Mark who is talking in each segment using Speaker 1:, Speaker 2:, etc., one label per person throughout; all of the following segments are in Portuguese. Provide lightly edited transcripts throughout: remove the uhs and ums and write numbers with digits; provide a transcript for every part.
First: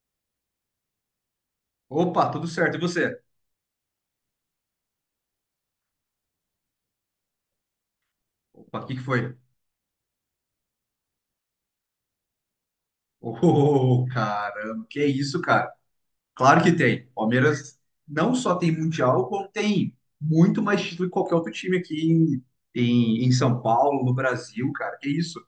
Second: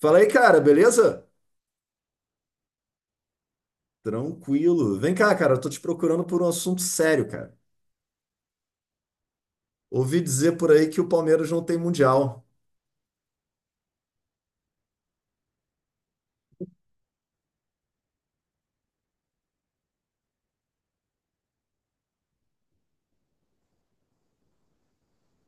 Speaker 1: Fala aí, cara, beleza?
Speaker 2: Opa, tudo certo. E você?
Speaker 1: Tranquilo. Vem cá, cara, eu tô te procurando por um assunto sério, cara.
Speaker 2: Opa, o que que foi?
Speaker 1: Ouvi dizer por aí que o Palmeiras não tem mundial.
Speaker 2: Ô, caramba, que isso, cara? Claro que tem. Palmeiras não só tem Mundial, como tem muito mais título que qualquer outro time aqui em São Paulo, no Brasil, cara. Que isso?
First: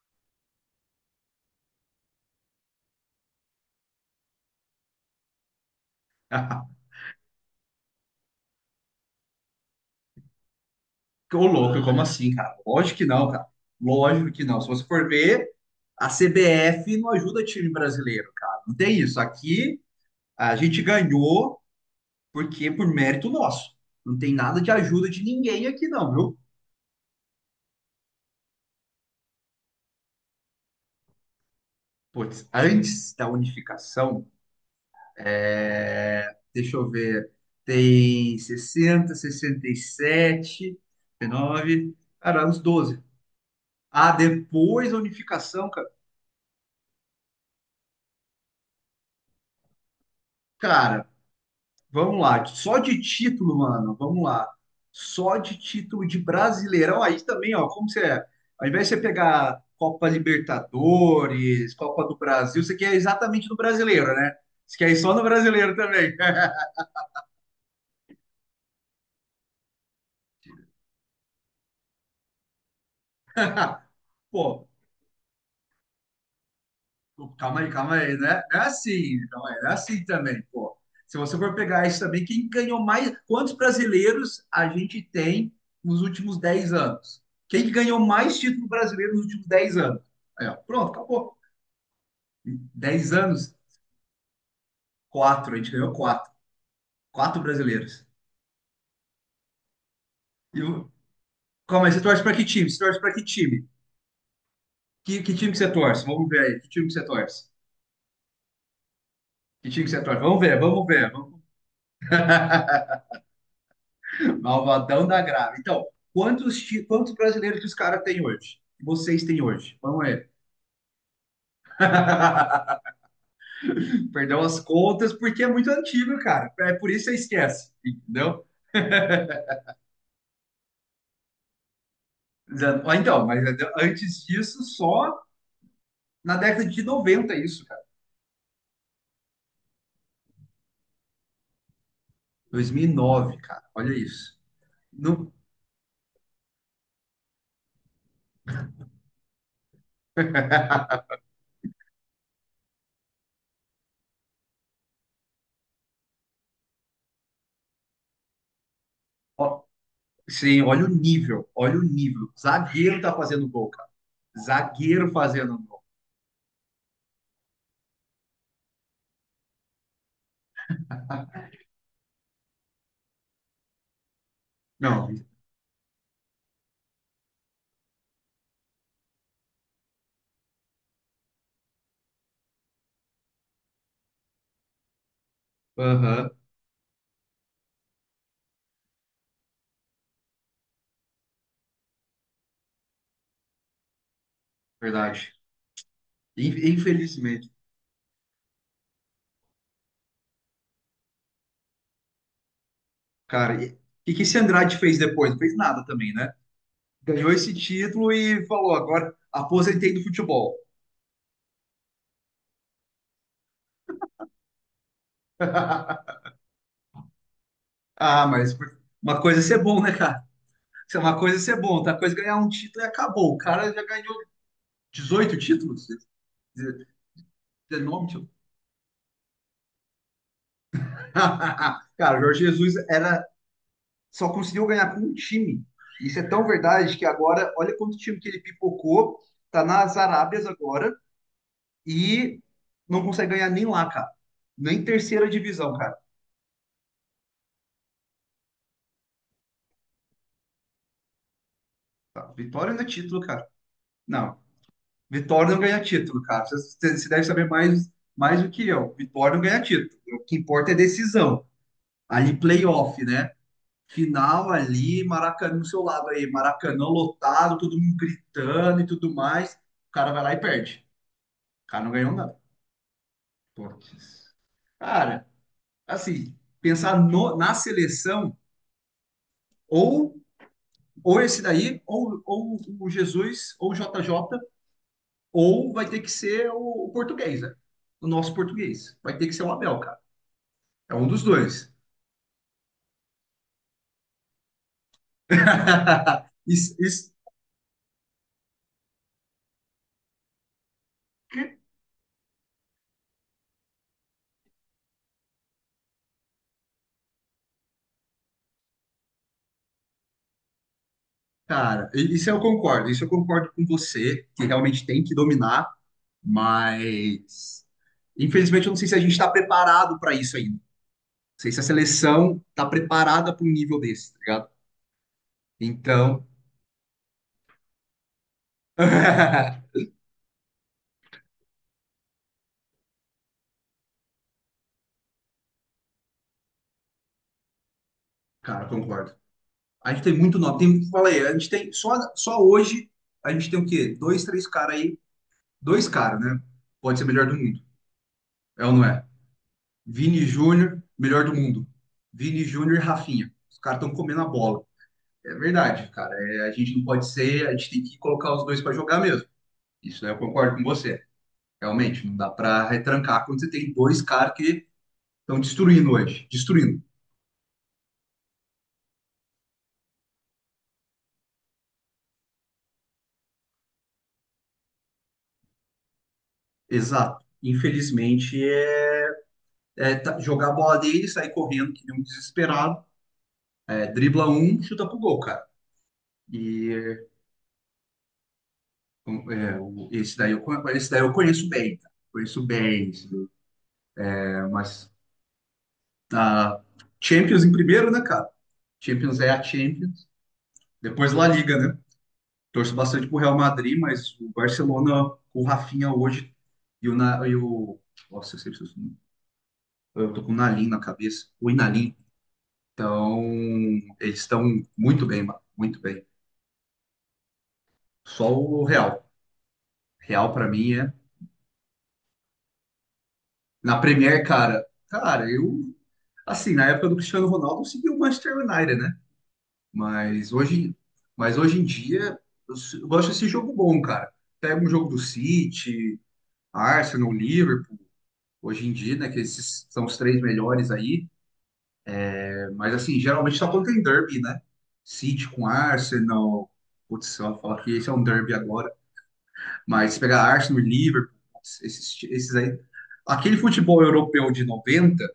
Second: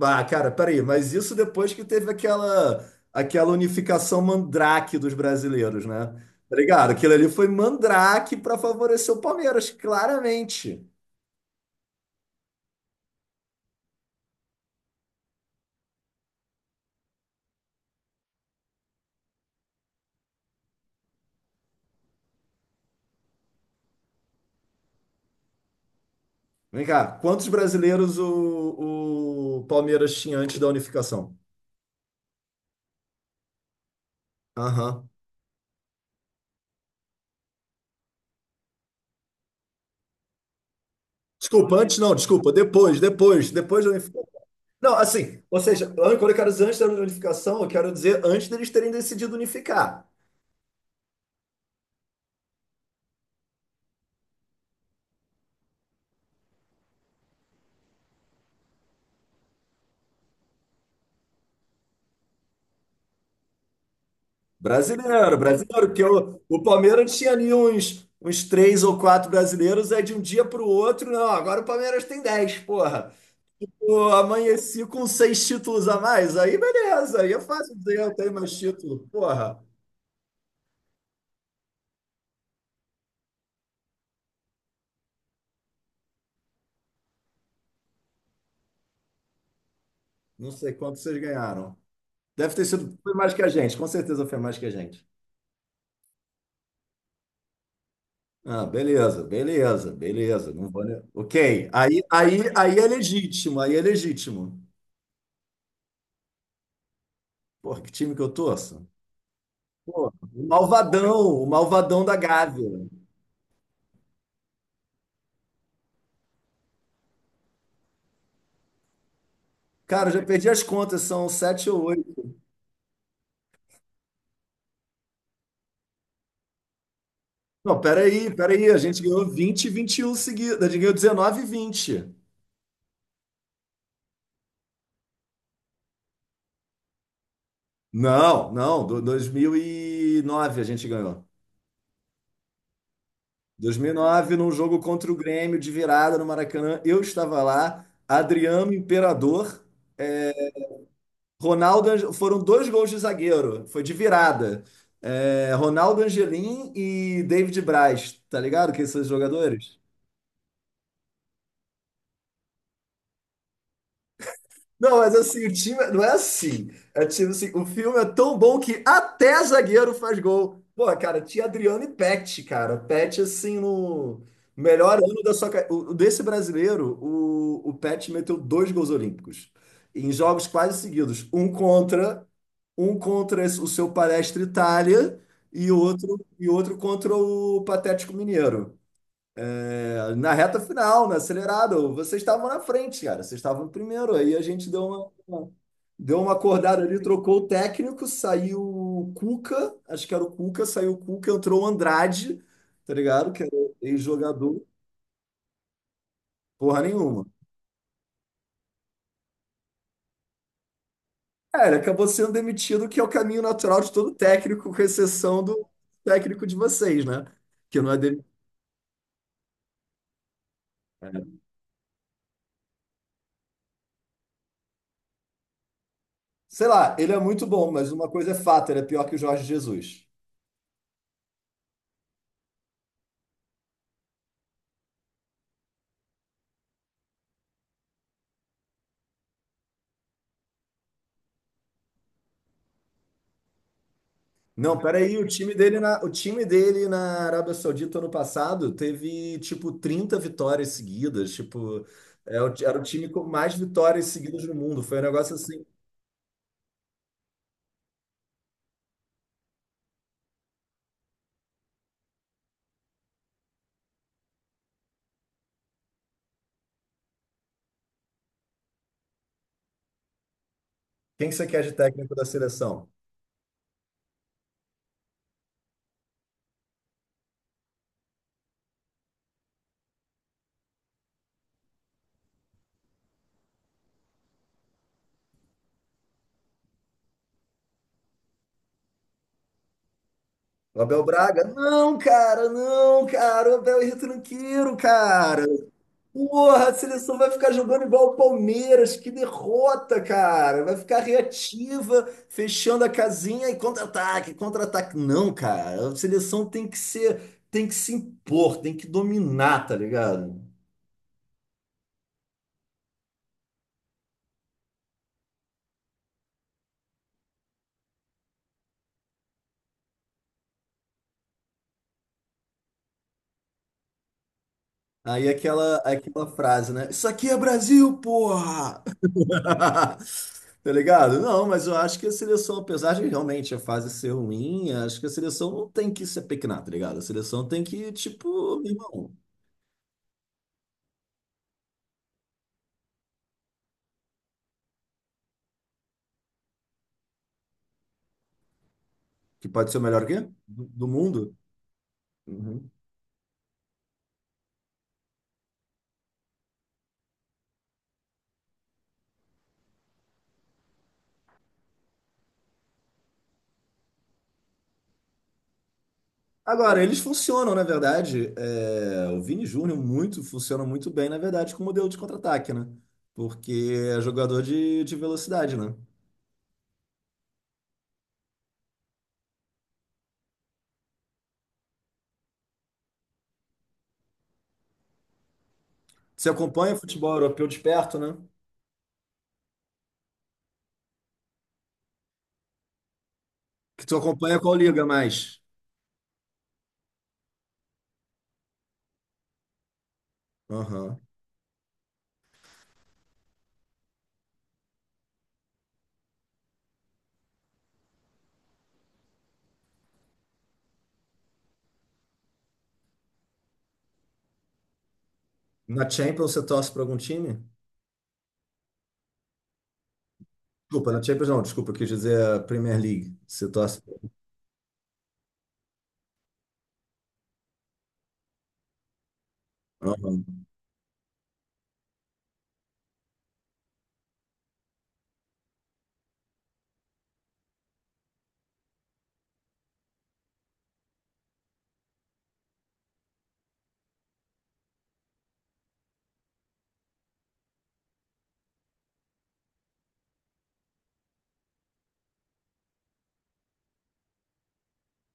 Speaker 1: Ah, cara, peraí, mas isso depois que teve aquela unificação mandrake dos brasileiros, né? Tá ligado? Aquilo ali foi mandrake pra favorecer o Palmeiras, claramente.
Speaker 2: Ô, louco, como assim, cara? Lógico que não, cara. Lógico que não. Se você for ver, a CBF não ajuda time brasileiro, cara. Não tem isso. Aqui a gente ganhou porque por mérito nosso. Não tem nada de ajuda de ninguém aqui, não, viu?
Speaker 1: Vem cá, quantos brasileiros o Palmeiras tinha antes da unificação?
Speaker 2: Putz, antes da unificação,
Speaker 1: Aham.
Speaker 2: é, deixa eu ver, tem 60, 67,
Speaker 1: Desculpa,
Speaker 2: 19,
Speaker 1: antes não,
Speaker 2: cara,
Speaker 1: desculpa,
Speaker 2: uns
Speaker 1: depois,
Speaker 2: 12.
Speaker 1: depois, depois da
Speaker 2: Ah,
Speaker 1: unificação.
Speaker 2: depois
Speaker 1: Não,
Speaker 2: da
Speaker 1: assim, ou
Speaker 2: unificação,
Speaker 1: seja, quando eu quero dizer antes da unificação, eu quero dizer antes deles terem decidido unificar.
Speaker 2: cara, vamos lá, só de título, mano, vamos lá. Só de título de Brasileirão, aí também, ó, como você é, ao invés de você pegar Copa Libertadores, Copa do Brasil, você quer exatamente no brasileiro, né? Você quer ir só no
Speaker 1: Brasileiro,
Speaker 2: brasileiro
Speaker 1: brasileiro, porque
Speaker 2: também.
Speaker 1: o Palmeiras tinha ali uns três ou quatro brasileiros, aí de um dia para o outro, não, agora o Palmeiras tem dez, porra. Pô,
Speaker 2: Pô,
Speaker 1: amanheci com seis títulos a mais, aí beleza,
Speaker 2: Pô,
Speaker 1: aí é
Speaker 2: calma aí,
Speaker 1: fácil
Speaker 2: calma
Speaker 1: dizer, eu
Speaker 2: aí,
Speaker 1: tenho
Speaker 2: né?
Speaker 1: mais
Speaker 2: Não é
Speaker 1: título.
Speaker 2: assim, calma
Speaker 1: Porra,
Speaker 2: aí, não é assim também, pô. Se você for pegar isso também, quem ganhou mais? Quantos brasileiros a gente tem nos últimos 10 anos? Quem que ganhou mais título brasileiro nos últimos 10 anos? Aí,
Speaker 1: não
Speaker 2: ó,
Speaker 1: sei
Speaker 2: pronto,
Speaker 1: quanto vocês
Speaker 2: acabou.
Speaker 1: ganharam. Deve ter sido,
Speaker 2: 10
Speaker 1: foi mais que a
Speaker 2: anos,
Speaker 1: gente, com certeza foi mais que a gente.
Speaker 2: quatro, a gente ganhou quatro. Quatro brasileiros.
Speaker 1: Ah, beleza, beleza, beleza.
Speaker 2: E
Speaker 1: Não vou...
Speaker 2: o-
Speaker 1: ne- Ok.
Speaker 2: Calma aí, você
Speaker 1: Aí,
Speaker 2: torce para
Speaker 1: aí,
Speaker 2: que time?
Speaker 1: aí
Speaker 2: Você
Speaker 1: é
Speaker 2: torce para que
Speaker 1: legítimo,
Speaker 2: time?
Speaker 1: aí é legítimo.
Speaker 2: Que time que você torce? Vamos ver aí, que time que você torce?
Speaker 1: Porra, que time que eu torço?
Speaker 2: Que time que você
Speaker 1: Pô,
Speaker 2: torce? Vamos ver, vamos ver. Vamos.
Speaker 1: o malvadão da Gávea.
Speaker 2: Malvadão da grave. Então, quantos brasileiros que os caras têm hoje? Que vocês têm hoje? Vamos
Speaker 1: Cara, eu já
Speaker 2: ver.
Speaker 1: perdi as contas, são sete ou oito.
Speaker 2: Perdeu as contas porque é muito antigo, cara. É por isso que você esquece,
Speaker 1: Não, peraí,
Speaker 2: entendeu?
Speaker 1: peraí, a gente ganhou 20 e 21 seguidas, a gente ganhou dezenove e 20.
Speaker 2: Então, mas antes disso, só na década de 90 isso, cara.
Speaker 1: Não, não, 2009 a gente ganhou.
Speaker 2: 2009, cara.
Speaker 1: Dois mil e
Speaker 2: Olha
Speaker 1: nove
Speaker 2: isso.
Speaker 1: num jogo contra o
Speaker 2: No-
Speaker 1: Grêmio de virada no Maracanã, eu estava lá, Adriano Imperador, é, Ronaldo, foram dois gols de zagueiro, foi de virada. É, Ronaldo Angelim e David Braz, tá ligado? Quem são os
Speaker 2: ó,
Speaker 1: jogadores?
Speaker 2: sim, olha o nível, olha o nível. Zagueiro tá fazendo gol, cara.
Speaker 1: Não,
Speaker 2: Zagueiro
Speaker 1: mas assim, o
Speaker 2: fazendo gol.
Speaker 1: time não é assim. É tipo assim, o filme é tão bom que até zagueiro faz gol. Pô, cara, tinha Adriano e Pet, cara. Pet, assim, no melhor
Speaker 2: Não.
Speaker 1: ano da sua carreira. Desse brasileiro, o Pet meteu dois gols olímpicos. Em jogos quase seguidos. Um contra o seu Palestra Itália
Speaker 2: Aham,
Speaker 1: e outro contra o Patético Mineiro. É, na reta final, no acelerado, vocês estavam na frente, cara. Vocês estavam em primeiro. Aí a gente deu
Speaker 2: verdade.
Speaker 1: deu uma
Speaker 2: In-
Speaker 1: acordada ali, trocou o
Speaker 2: Infelizmente.
Speaker 1: técnico, saiu o Cuca, acho que era o Cuca, saiu o Cuca, entrou o Andrade, tá ligado? Que era
Speaker 2: Cara, e o que que esse
Speaker 1: ex-jogador,
Speaker 2: Andrade fez depois? Não fez nada também, né?
Speaker 1: porra nenhuma.
Speaker 2: Ganhou esse título e falou, agora aposentei do futebol.
Speaker 1: É, ele acabou sendo demitido, que é o caminho natural de todo técnico, com exceção do técnico de vocês, né? Que não é demitido.
Speaker 2: Ah, mas uma coisa é ser bom, né, cara? Uma coisa é ser bom, outra coisa é ganhar um título e acabou. O cara já ganhou 18 títulos,
Speaker 1: Sei lá, ele é muito bom, mas
Speaker 2: 19
Speaker 1: uma
Speaker 2: títulos.
Speaker 1: coisa é fato, ele é pior que o Jorge Jesus.
Speaker 2: Cara, o Jorge Jesus era, só conseguiu ganhar com um time. Isso é tão verdade que agora, olha quanto time que ele pipocou, tá nas Arábias agora e não consegue ganhar nem lá, cara.
Speaker 1: Não,
Speaker 2: Nem
Speaker 1: peraí,
Speaker 2: terceira divisão, cara.
Speaker 1: o time dele na Arábia Saudita ano passado teve tipo 30 vitórias seguidas, tipo,
Speaker 2: Tá, Vitória
Speaker 1: era
Speaker 2: não
Speaker 1: o
Speaker 2: é
Speaker 1: time
Speaker 2: título,
Speaker 1: com
Speaker 2: cara.
Speaker 1: mais vitórias
Speaker 2: Não,
Speaker 1: seguidas no mundo. Foi um negócio
Speaker 2: Vitória não
Speaker 1: assim.
Speaker 2: ganha título, cara. Você deve saber mais do que eu. Vitória não ganha título. O que importa é decisão. Ali, playoff, né? Final ali, Maracanã no seu lado aí. Maracanã lotado, todo mundo gritando e tudo mais. O cara vai lá e perde.
Speaker 1: Quem que você quer
Speaker 2: O
Speaker 1: de
Speaker 2: cara não ganhou
Speaker 1: técnico da
Speaker 2: nada.
Speaker 1: seleção?
Speaker 2: Putz. Cara, assim, pensar na seleção, ou, ou esse daí, ou o Jesus, ou o JJ. Ou vai ter que ser o português, né? O nosso português. Vai ter que ser o Abel, cara.
Speaker 1: O
Speaker 2: É
Speaker 1: Abel
Speaker 2: um dos
Speaker 1: Braga?
Speaker 2: dois.
Speaker 1: Não, cara, não, cara, o Abel é retranqueiro, cara. Porra, a
Speaker 2: Isso, isso-
Speaker 1: seleção vai ficar jogando igual o Palmeiras, que derrota, cara. Vai ficar reativa, fechando a casinha e contra-ataque, contra-ataque. Não, cara, a seleção tem que ser, tem que se impor, tem que dominar, tá ligado?
Speaker 2: cara, isso eu concordo. Isso eu concordo com você, que realmente tem que dominar, mas infelizmente eu não sei se a gente está preparado para isso ainda. Não sei se a seleção está preparada para um nível desse, tá ligado?
Speaker 1: Aí aquela,
Speaker 2: Então,
Speaker 1: aquela frase, né? Isso aqui é Brasil, porra!
Speaker 2: cara,
Speaker 1: Tá ligado? Não, mas eu acho que a seleção, apesar de realmente a fase ser ruim, acho que a seleção não tem que se apequenar, tá ligado? A seleção tem que, tipo, meu irmão,
Speaker 2: concordo. A gente tem muito nome. Tem, falei, a gente tem só hoje a gente tem o quê? Dois, três caras aí. Dois caras, né? Pode ser melhor do mundo. É ou não é?
Speaker 1: que pode ser o melhor
Speaker 2: Vini
Speaker 1: quê? Do
Speaker 2: Júnior, melhor do
Speaker 1: mundo.
Speaker 2: mundo. Vini
Speaker 1: Uhum.
Speaker 2: Júnior e Rafinha. Os caras estão comendo a bola. É verdade, cara. É, a gente não pode ser, a gente tem que colocar os dois para jogar mesmo. Isso daí eu concordo com você. Realmente, não dá para retrancar quando você tem dois caras que estão destruindo hoje. Destruindo.
Speaker 1: Agora, eles funcionam, na verdade. É, o Vini Júnior muito, funciona muito bem, na verdade, com o modelo de contra-ataque, né? Porque é jogador de velocidade, né?
Speaker 2: Exato. Infelizmente, jogar a bola dele, sair correndo, que nem um desesperado. É, dribla um, chuta pro gol, cara.
Speaker 1: Você acompanha o
Speaker 2: E
Speaker 1: futebol europeu de perto, né?
Speaker 2: Esse daí eu conheço bem, cara. Conheço bem, esse daí,
Speaker 1: Que tu acompanha
Speaker 2: né?
Speaker 1: qual liga
Speaker 2: Mas
Speaker 1: mais?
Speaker 2: tá, Champions em primeiro, né, cara? Champions é a Champions.
Speaker 1: Aham.
Speaker 2: Depois La Liga, né? Torço bastante pro Real Madrid, mas o Barcelona com o Rafinha hoje e o, Na- e o nossa, eu sempre esqueço o nome. Eu tô com o Nalim na cabeça, o Inalim. Então, eles estão muito bem, mano, muito
Speaker 1: Na
Speaker 2: bem.
Speaker 1: Champions você torce para algum time?
Speaker 2: Só o Real. Real pra mim
Speaker 1: Desculpa,
Speaker 2: é
Speaker 1: na Champions não, desculpa, eu quis dizer a Premier League. Você torce.
Speaker 2: na Premier, cara. Cara, eu assim, na época do Cristiano Ronaldo, eu segui o Manchester United, né?
Speaker 1: Aham.
Speaker 2: Mas hoje, mas hoje em dia, eu gosto desse jogo bom, cara. Pega um jogo do City, Arsenal, Liverpool, hoje em dia, né, que esses são os três melhores aí. É, mas, assim, geralmente só quando tem derby, né? City com Arsenal. Putz, só falar que esse é um derby agora. Mas se pegar Arsenal e Liverpool, putz, esses aí. Aquele futebol europeu de noventa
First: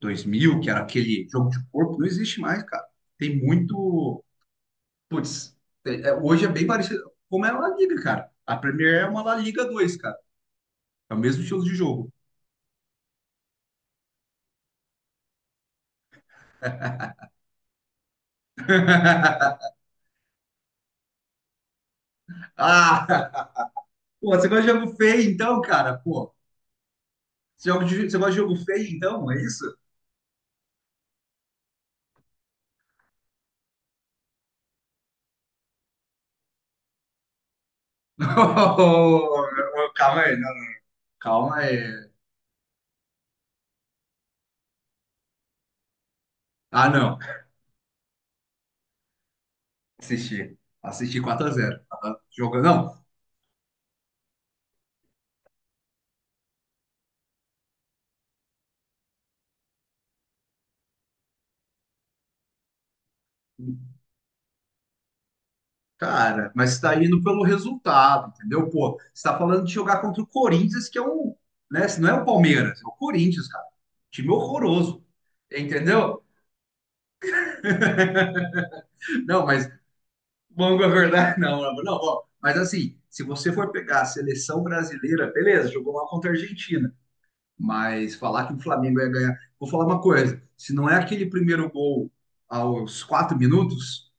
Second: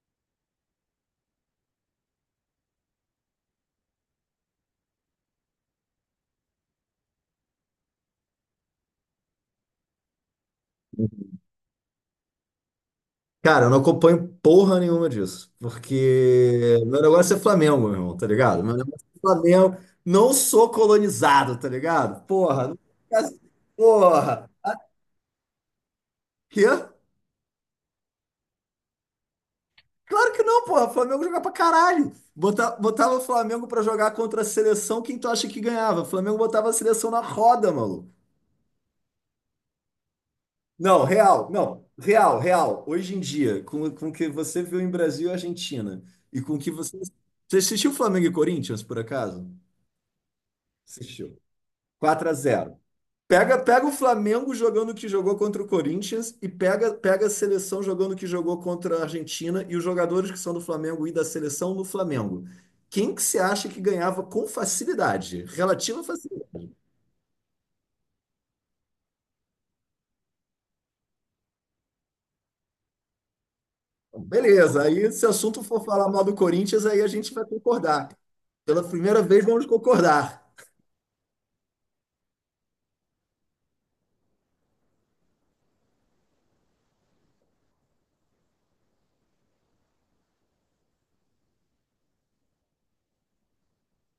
Speaker 2: dois mil que era aquele jogo de corpo, não existe mais, cara. Tem muito. Putz, hoje é bem parecido como é a La Liga, cara. A Premier é uma La Liga 2, cara. É o mesmo estilo de jogo.
Speaker 1: Cara, eu não acompanho porra nenhuma disso, porque meu negócio é Flamengo, meu irmão, tá ligado? Meu negócio é Flamengo, não sou colonizado, tá ligado? Porra, não-
Speaker 2: Ah, pô, você
Speaker 1: porra.
Speaker 2: gosta de jogo feio então, cara? Pô,
Speaker 1: Quê?
Speaker 2: você gosta de jogo feio então? É isso?
Speaker 1: Claro que não, porra. Flamengo joga pra caralho. Bota- Botava o Flamengo pra jogar contra a seleção, quem tu acha que ganhava? O Flamengo botava a seleção na roda, maluco.
Speaker 2: Ô, calma aí, não,
Speaker 1: Não, real,
Speaker 2: calma aí.
Speaker 1: não, real, real. Hoje em dia, com o que você viu em Brasil e Argentina, e com o que
Speaker 2: Ah,
Speaker 1: você.
Speaker 2: não.
Speaker 1: Você assistiu Flamengo e Corinthians, por acaso?
Speaker 2: Assisti. Assisti
Speaker 1: Assistiu.
Speaker 2: 4-0.
Speaker 1: 4 a
Speaker 2: Jogando,
Speaker 1: 0.
Speaker 2: não.
Speaker 1: Pega, pega o Flamengo jogando o que jogou contra o Corinthians e pega, pega a seleção jogando o que jogou contra a Argentina e os jogadores que são do Flamengo e da seleção no Flamengo. Quem que você acha que ganhava com facilidade? Relativa facilidade.
Speaker 2: Cara, mas está indo pelo resultado, entendeu? Pô, você está falando de jogar contra o Corinthians, que é um, né? Se não é o Palmeiras, é o Corinthians, cara. Time
Speaker 1: Beleza,
Speaker 2: horroroso,
Speaker 1: aí se o assunto for falar
Speaker 2: entendeu?
Speaker 1: mal do Corinthians, aí a gente vai concordar. Pela primeira vez
Speaker 2: Não,
Speaker 1: vamos
Speaker 2: mas
Speaker 1: concordar.
Speaker 2: vamos com a verdade, não, não, ó, mas assim, se você for pegar a seleção brasileira, beleza, jogou lá contra a Argentina. Mas falar que o Flamengo ia ganhar. Vou falar uma coisa: se não é aquele primeiro gol aos 4 minutos,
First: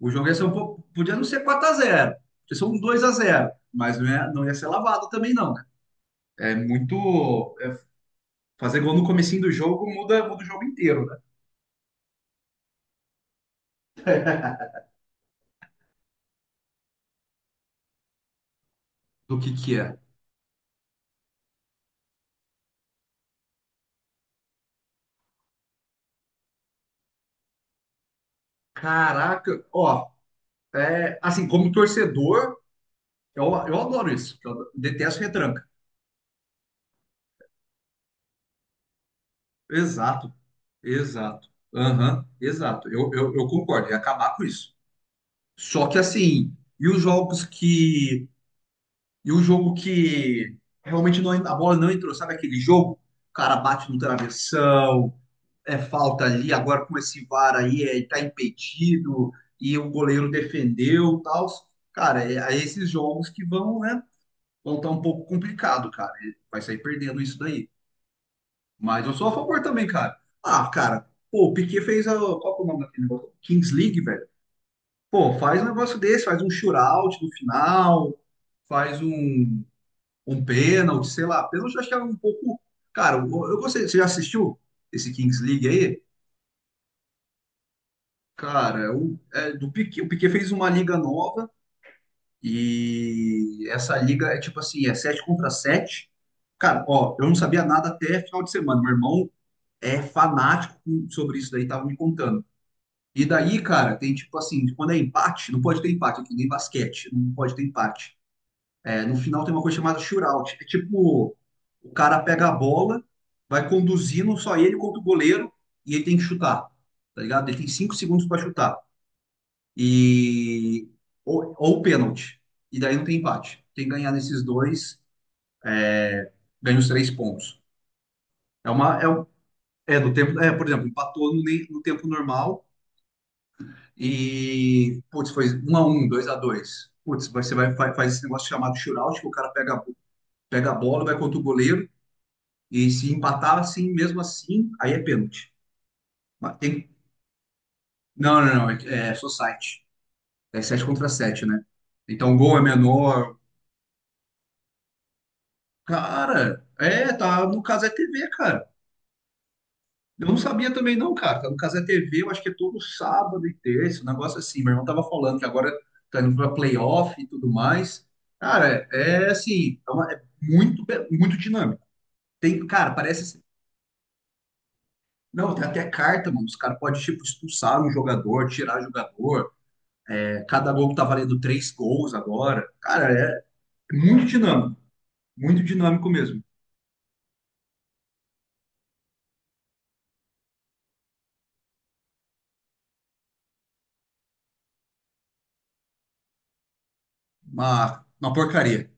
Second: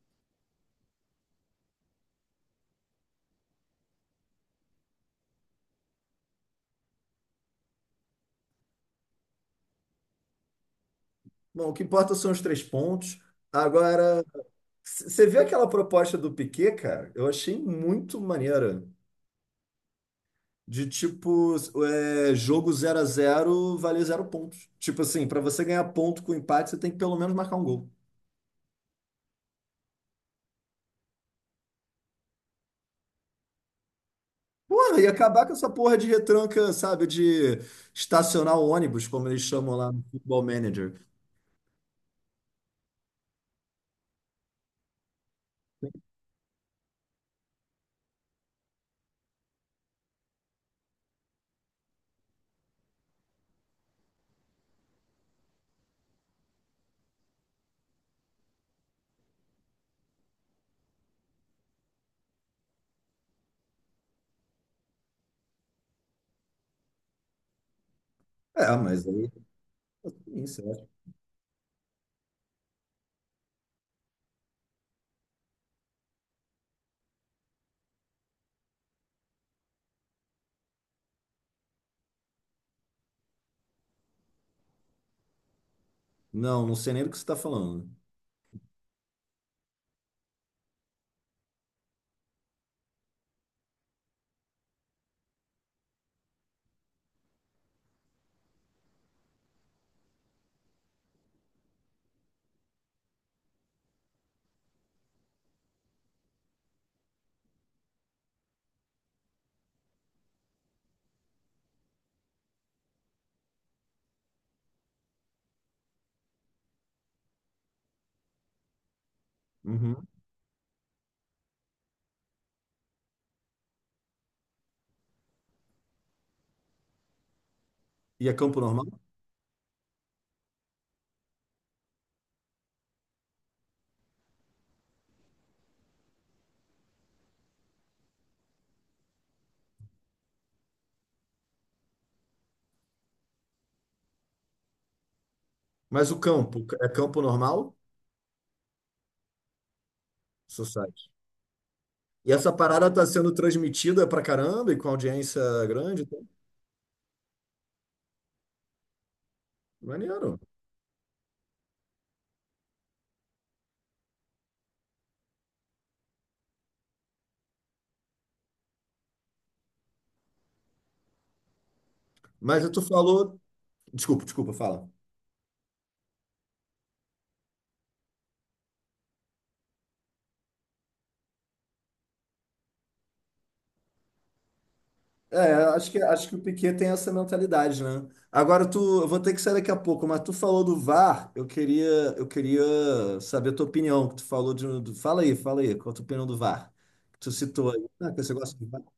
Speaker 2: o jogo ia ser um pouco. Podia não ser 4-0. Podia ser um 2-0. Mas não ia ser lavado também, não, né? É muito. Fazer gol no comecinho do jogo muda o jogo inteiro, né?
Speaker 1: Bom, o que importa são os três pontos. Agora, você viu aquela proposta do Piquet, cara? Eu achei muito maneira.
Speaker 2: Do que é.
Speaker 1: De tipo, é, jogo 0 a zero vale zero pontos. Tipo assim, pra você ganhar ponto com empate, você tem que pelo menos marcar um gol.
Speaker 2: Caraca, ó, assim, como torcedor, eu adoro isso. Eu
Speaker 1: Porra, e
Speaker 2: detesto
Speaker 1: acabar com
Speaker 2: retranca.
Speaker 1: essa porra de retranca, sabe? De estacionar o ônibus, como eles chamam lá no
Speaker 2: Exato,
Speaker 1: Football Manager.
Speaker 2: exato. Aham, exato. Eu concordo, ia acabar com isso. Só que assim, e os jogos que. E o jogo que realmente não, a bola não entrou, sabe aquele jogo? O cara bate no travessão, é falta ali, agora com esse VAR aí, tá impedido, e o goleiro defendeu e tal. Cara, é esses jogos que vão, né? Vão estar um pouco complicado, cara. Ele vai sair perdendo isso daí.
Speaker 1: É,
Speaker 2: Mas
Speaker 1: mas
Speaker 2: eu sou
Speaker 1: aí.
Speaker 2: a favor também, cara.
Speaker 1: Isso,
Speaker 2: Ah,
Speaker 1: é.
Speaker 2: cara, pô, o Piquet fez a. Qual que é o nome daquele negócio? Kings League, velho. Pô, faz um negócio desse, faz um shootout no final, faz um pênalti, sei lá. Pênalti eu acho que é um pouco. Cara, eu gostei. Você já assistiu esse Kings League aí?
Speaker 1: Não, não sei nem do que você tá falando.
Speaker 2: Cara, é do Piquet, o Piquet fez uma liga nova e essa liga é tipo assim, é 7 contra 7. Cara, ó, eu não sabia nada até final de semana. Meu irmão é fanático sobre isso daí, tava me contando. E daí, cara, tem tipo assim, quando é empate, não pode ter empate aqui, nem basquete, não pode ter empate. É, no final tem uma coisa chamada shootout. É tipo, o cara pega a bola, vai conduzindo só ele contra o goleiro e ele tem que chutar, tá ligado? Ele tem 5 segundos para chutar.
Speaker 1: Uhum.
Speaker 2: E ou pênalti. E daí não tem empate. Quem ganhar nesses dois ganha os três pontos.
Speaker 1: E é campo
Speaker 2: É
Speaker 1: normal?
Speaker 2: uma é, um- é do tempo, por exemplo, empatou no tempo normal e putz, foi 1-1, 2-2. Putz, faz esse negócio chamado shootout, que o cara pega a bola, vai contra o goleiro. E se empatar assim, mesmo assim, aí é pênalti.
Speaker 1: Mas o
Speaker 2: Mas
Speaker 1: campo, é
Speaker 2: tem.
Speaker 1: campo normal?
Speaker 2: Não, não, não. É society. É 7
Speaker 1: Society.
Speaker 2: contra sete, né?
Speaker 1: E
Speaker 2: Então o
Speaker 1: essa
Speaker 2: gol é
Speaker 1: parada tá sendo
Speaker 2: menor.
Speaker 1: transmitida pra caramba e com audiência grande, então,
Speaker 2: Cara, tá no Casé TV, cara. Eu não
Speaker 1: maneiro.
Speaker 2: sabia também, não, cara. Tá no Casé TV, eu acho que é todo sábado e terça, um negócio assim. Meu irmão tava falando que agora tá indo pra playoff e tudo mais. Cara, é assim, é muito, muito dinâmico. Tem,
Speaker 1: Mas tu
Speaker 2: cara, parece,
Speaker 1: falou.
Speaker 2: assim.
Speaker 1: Desculpa, desculpa, fala.
Speaker 2: Não, tem até carta, mano. Os caras podem, tipo, expulsar um jogador, tirar jogador. Cada gol que tá valendo três gols agora. Cara, é muito dinâmico.
Speaker 1: É,
Speaker 2: Muito dinâmico
Speaker 1: acho que o
Speaker 2: mesmo.
Speaker 1: Piquet tem essa mentalidade, né? Agora tu, eu vou ter que sair daqui a pouco, mas tu falou do VAR, eu queria saber a tua opinião, que tu falou de, um, fala aí, qual a tua opinião do VAR? Que tu citou aí.
Speaker 2: Uma,
Speaker 1: Ah, que você
Speaker 2: uma
Speaker 1: gosta de VAR?
Speaker 2: porcaria.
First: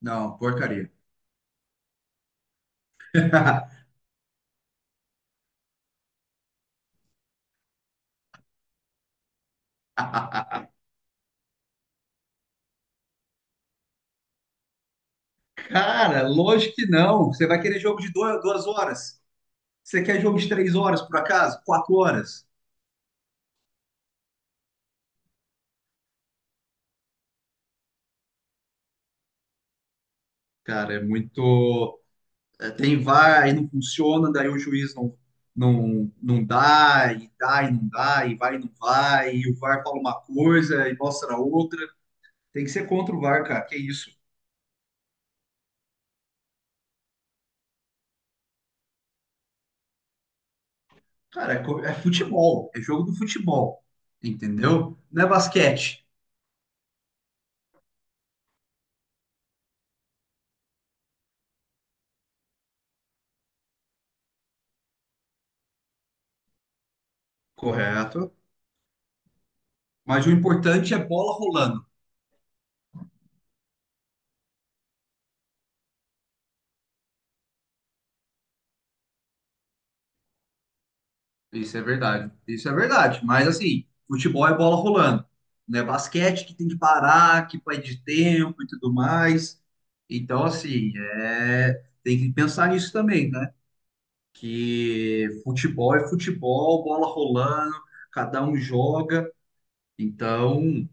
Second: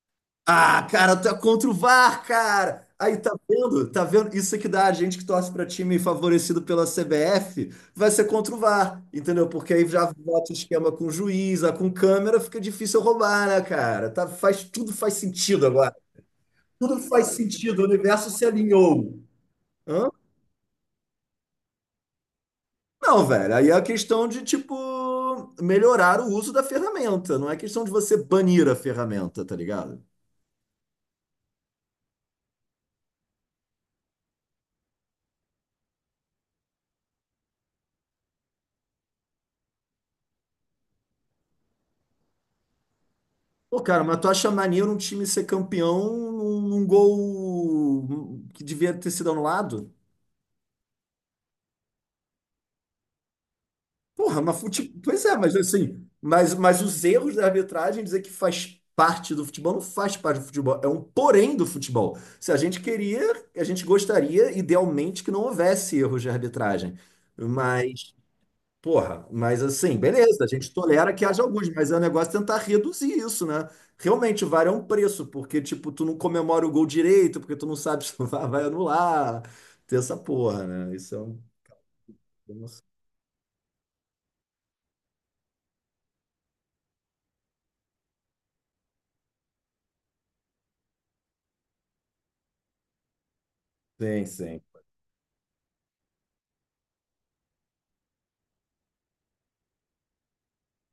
Speaker 2: Não,
Speaker 1: Ah,
Speaker 2: porcaria.
Speaker 1: cara, tu é contra o VAR, cara! Aí, tá vendo? Tá vendo? Isso é que dá a gente que torce pra time favorecido pela CBF, vai ser contra o VAR, entendeu? Porque aí já bota o esquema com juiz, ah, com câmera, fica difícil roubar, né, cara? Tá, faz, tudo faz sentido agora,
Speaker 2: Cara, lógico que
Speaker 1: tudo
Speaker 2: não.
Speaker 1: faz
Speaker 2: Você vai
Speaker 1: sentido,
Speaker 2: querer
Speaker 1: o
Speaker 2: jogo de
Speaker 1: universo
Speaker 2: duas,
Speaker 1: se
Speaker 2: duas
Speaker 1: alinhou.
Speaker 2: horas. Você
Speaker 1: Hã?
Speaker 2: quer jogo de 3 horas, por acaso? 4 horas.
Speaker 1: Não, velho. Aí é a questão de, tipo, melhorar o uso da ferramenta. Não é questão de você banir a ferramenta, tá ligado?
Speaker 2: Cara, é muito. Tem VAR e não funciona, daí o juiz não dá, e dá e não dá, e vai e não vai, e o VAR fala uma coisa e mostra outra. Tem que ser contra o VAR, cara. Que
Speaker 1: Pô, cara,
Speaker 2: isso.
Speaker 1: mas tu acha maneiro um time ser campeão num, num gol que devia ter sido anulado?
Speaker 2: Cara, é futebol, é jogo do futebol,
Speaker 1: Porra, mas fute...
Speaker 2: entendeu?
Speaker 1: Pois
Speaker 2: Não é
Speaker 1: é, mas
Speaker 2: basquete,
Speaker 1: assim, mas os erros da arbitragem dizer que faz parte do futebol não faz parte do futebol, é um porém do futebol. Se a gente queria, a gente gostaria idealmente que não houvesse erros de arbitragem. Mas,
Speaker 2: correto?
Speaker 1: porra, mas assim,
Speaker 2: Mas o
Speaker 1: beleza, a gente
Speaker 2: importante é
Speaker 1: tolera que
Speaker 2: bola
Speaker 1: haja alguns,
Speaker 2: rolando.
Speaker 1: mas é um negócio tentar reduzir isso, né? Realmente, o VAR é um preço, porque, tipo, tu não comemora o gol direito, porque tu não sabe se o VAR vai anular. Tem essa porra, né? Isso é um.
Speaker 2: Isso é verdade, isso é verdade. Mas assim, futebol é bola rolando, não é basquete que tem que parar, que vai de tempo e tudo mais. Então, assim, tem que pensar nisso também, né?
Speaker 1: Sim, sim.
Speaker 2: Que futebol é futebol, bola rolando, cada um joga. Então.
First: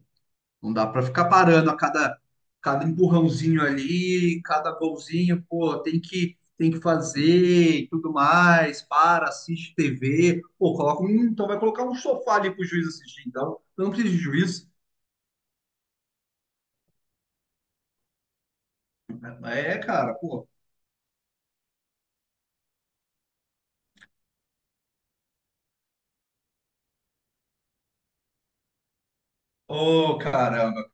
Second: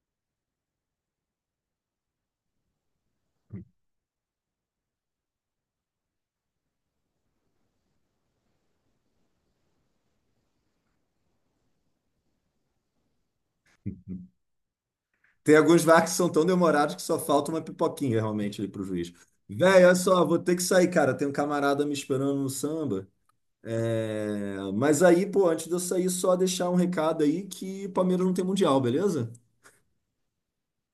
Speaker 2: Não dá para ficar parando a cada empurrãozinho ali, cada golzinho, pô, tem que fazer e tudo mais, para, assiste TV, pô, coloca um, então vai colocar um sofá ali pro juiz assistir, então, eu não preciso de juiz.
Speaker 1: Tem alguns VAR que são tão demorados que só falta uma pipoquinha realmente ali pro juiz.
Speaker 2: É,
Speaker 1: Véi, olha
Speaker 2: cara,
Speaker 1: só, vou
Speaker 2: pô.
Speaker 1: ter que sair, cara. Tem um camarada me esperando no samba. É, mas aí, pô, antes de eu sair, só deixar um recado aí que o Palmeiras não tem mundial, beleza?
Speaker 2: Ô, caramba.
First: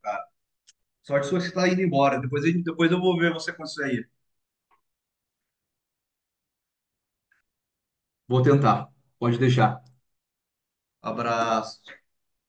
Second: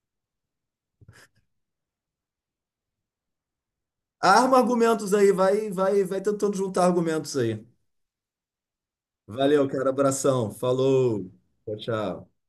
Speaker 2: Sorte sua que você tá indo embora. Depois, depois eu vou ver você com isso aí.
Speaker 1: Arma argumentos aí, vai, vai, vai tentando juntar argumentos aí.
Speaker 2: Vou tentar. Pode
Speaker 1: Valeu,
Speaker 2: deixar.
Speaker 1: cara. Abração. Falou. Tchau,
Speaker 2: Abraço.
Speaker 1: tchau.